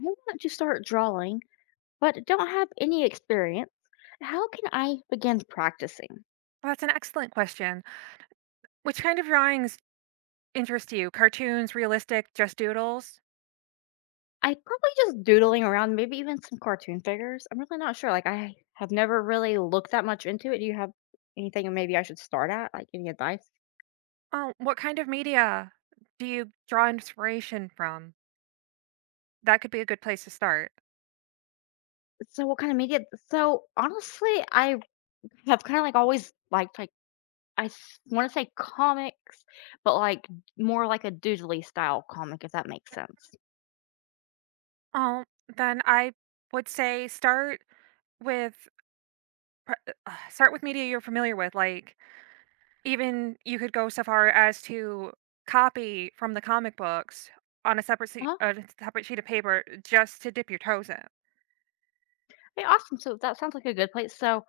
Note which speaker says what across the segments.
Speaker 1: I want to start drawing, but don't have any experience. How can I begin practicing?
Speaker 2: Well, that's an excellent question. Which kind of drawings interest you? Cartoons, realistic, just doodles?
Speaker 1: I probably just doodling around, maybe even some cartoon figures. I'm really not sure. Like I have never really looked that much into it. Do you have anything maybe I should start at? Like any advice?
Speaker 2: Oh, what kind of media do you draw inspiration from? That could be a good place to start.
Speaker 1: So what kind of media? So honestly, I have kind of like always liked like I want to say comics, but like more like a doodly style comic, if that makes sense.
Speaker 2: Oh, then I would say start with pr- start with media you're familiar with. Like even you could go so far as to copy from the comic books on a
Speaker 1: Uh huh.
Speaker 2: a separate sheet of paper just to dip your toes in.
Speaker 1: Hey, awesome. So that sounds like a good place. So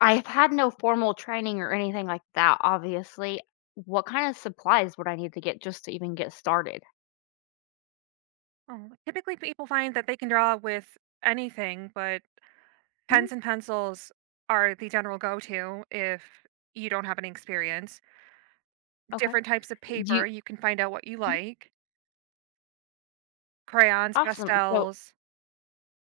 Speaker 1: I've had no formal training or anything like that, obviously. What kind of supplies would I need to get just to even get started?
Speaker 2: Oh, typically people find that they can draw with anything, but
Speaker 1: Mhm.
Speaker 2: pens and pencils are the general go-to if you don't have any experience.
Speaker 1: Okay.
Speaker 2: Different types of
Speaker 1: Do
Speaker 2: paper,
Speaker 1: you
Speaker 2: you can find out what you
Speaker 1: Mhm.
Speaker 2: like. Crayons,
Speaker 1: Awesome. So,
Speaker 2: pastels,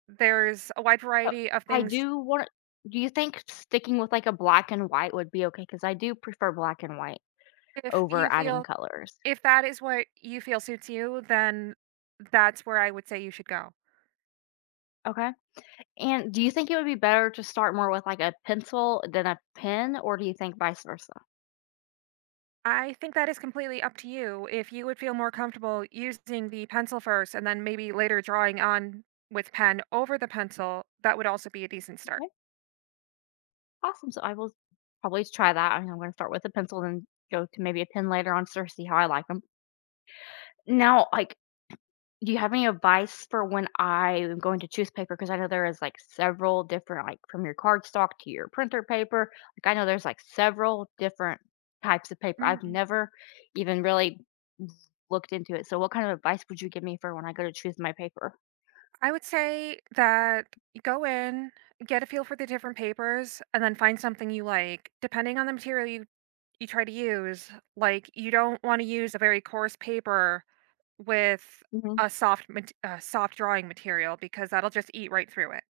Speaker 2: there's a wide
Speaker 1: so
Speaker 2: variety of
Speaker 1: I
Speaker 2: things.
Speaker 1: do want do you think sticking with like a black and white would be okay? Because I do prefer black and white
Speaker 2: If you
Speaker 1: over adding
Speaker 2: feel
Speaker 1: colors.
Speaker 2: if that is what you feel suits you, then that's where I would say you should go.
Speaker 1: Okay. And do you think it would be better to start more with like a pencil than a pen, or do you think vice versa?
Speaker 2: I think that is completely up to you. If you would feel more comfortable using the pencil first and then maybe later drawing on with pen over the pencil, that would also be a decent
Speaker 1: Okay. Awesome. So I will probably try that. I mean, I'm going to start with a pencil, then go to maybe a pen later on, sort of see how I like them. Now, like, do you have any advice for when I am going to choose paper? Because I know there is, like, several different like, from your cardstock to your printer paper. Like, I know there's, like, several different types of paper. I've
Speaker 2: start.
Speaker 1: never even really looked into it. So what kind of advice would you give me for when I go to choose my paper?
Speaker 2: I would say that you go in, get a feel for the different papers, and then find something you like. Depending on the material you, you try to use, like you don't want to use a very coarse paper with
Speaker 1: Mm-hmm.
Speaker 2: a soft drawing material because that'll just eat right through it.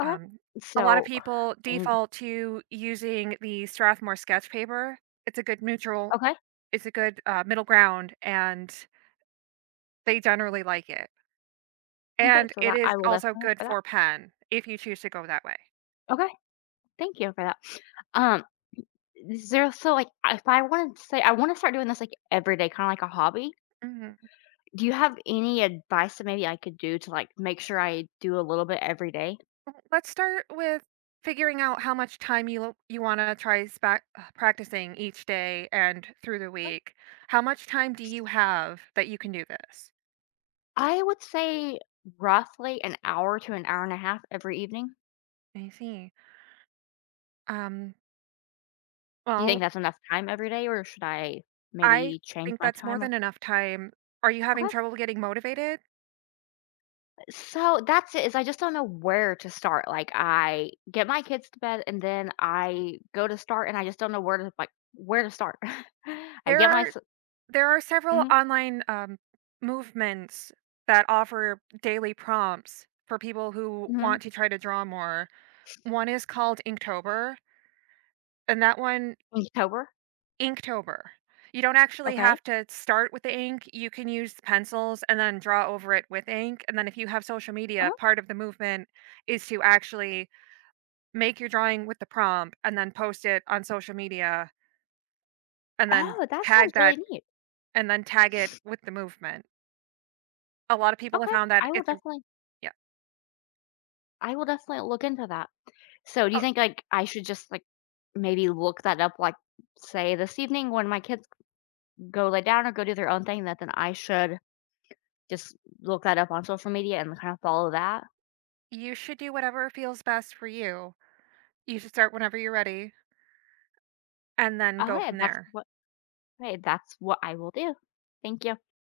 Speaker 1: Okay.
Speaker 2: Um, a lot of
Speaker 1: So
Speaker 2: people
Speaker 1: I need to
Speaker 2: default to using the Strathmore sketch paper. It's a good neutral.
Speaker 1: Okay,
Speaker 2: It's a good middle ground, and they generally like it.
Speaker 1: okay,
Speaker 2: And
Speaker 1: so
Speaker 2: it
Speaker 1: that
Speaker 2: is
Speaker 1: I will
Speaker 2: also
Speaker 1: definitely look
Speaker 2: good
Speaker 1: for that.
Speaker 2: for pen if you choose to go that way.
Speaker 1: Okay, thank you for that. Um, is there So, like, if I wanted to say I wanna start doing this, like, every day, kinda like a hobby.
Speaker 2: Mhm.
Speaker 1: Do you have any advice that maybe I could do to, like, make sure I do a little bit every day?
Speaker 2: Well, let's start with figuring out how much time you wanna try spa practicing each day and through the week. How much time do you have that you can do this?
Speaker 1: I would say roughly an hour to an hour and a half every evening.
Speaker 2: I see. Um,
Speaker 1: Do you
Speaker 2: well,
Speaker 1: think that's enough time every day, or should I
Speaker 2: I
Speaker 1: maybe change
Speaker 2: think
Speaker 1: my
Speaker 2: that's more
Speaker 1: time?
Speaker 2: than enough time. Are you having
Speaker 1: Okay.
Speaker 2: trouble getting motivated?
Speaker 1: So that's it, is I just don't know where to start. Like I get my kids to bed and then I go to start and I just don't know where to start. I
Speaker 2: There
Speaker 1: get my
Speaker 2: are
Speaker 1: s-
Speaker 2: there are several
Speaker 1: Mhm,
Speaker 2: online, movements that offer daily prompts for people who
Speaker 1: mhm,
Speaker 2: want to try to draw more. One is called Inktober, and that one
Speaker 1: Inktober.
Speaker 2: Inktober. You don't actually
Speaker 1: Okay.
Speaker 2: have to start with the ink. You can use pencils and then draw over it with ink. And then if you have social media,
Speaker 1: Oh,
Speaker 2: part of the movement is to actually make your drawing with the prompt and then post it on social media and then
Speaker 1: oh, that sounds
Speaker 2: tag
Speaker 1: really
Speaker 2: that
Speaker 1: neat.
Speaker 2: and then tag it with the movement. A lot of people have
Speaker 1: Okay.
Speaker 2: found that
Speaker 1: I will
Speaker 2: it's a
Speaker 1: definitely
Speaker 2: yeah,
Speaker 1: I will definitely look into that. So do you
Speaker 2: oh,
Speaker 1: think like I should just like maybe look that up like say this evening when my kids go lay down or go do their own thing that then I should just look that up on social media and kind of follow that?
Speaker 2: you should do whatever feels best for you. You should start whenever you're ready and then go
Speaker 1: Okay,
Speaker 2: from
Speaker 1: that's
Speaker 2: there.
Speaker 1: what right, that's what I will do. Thank you.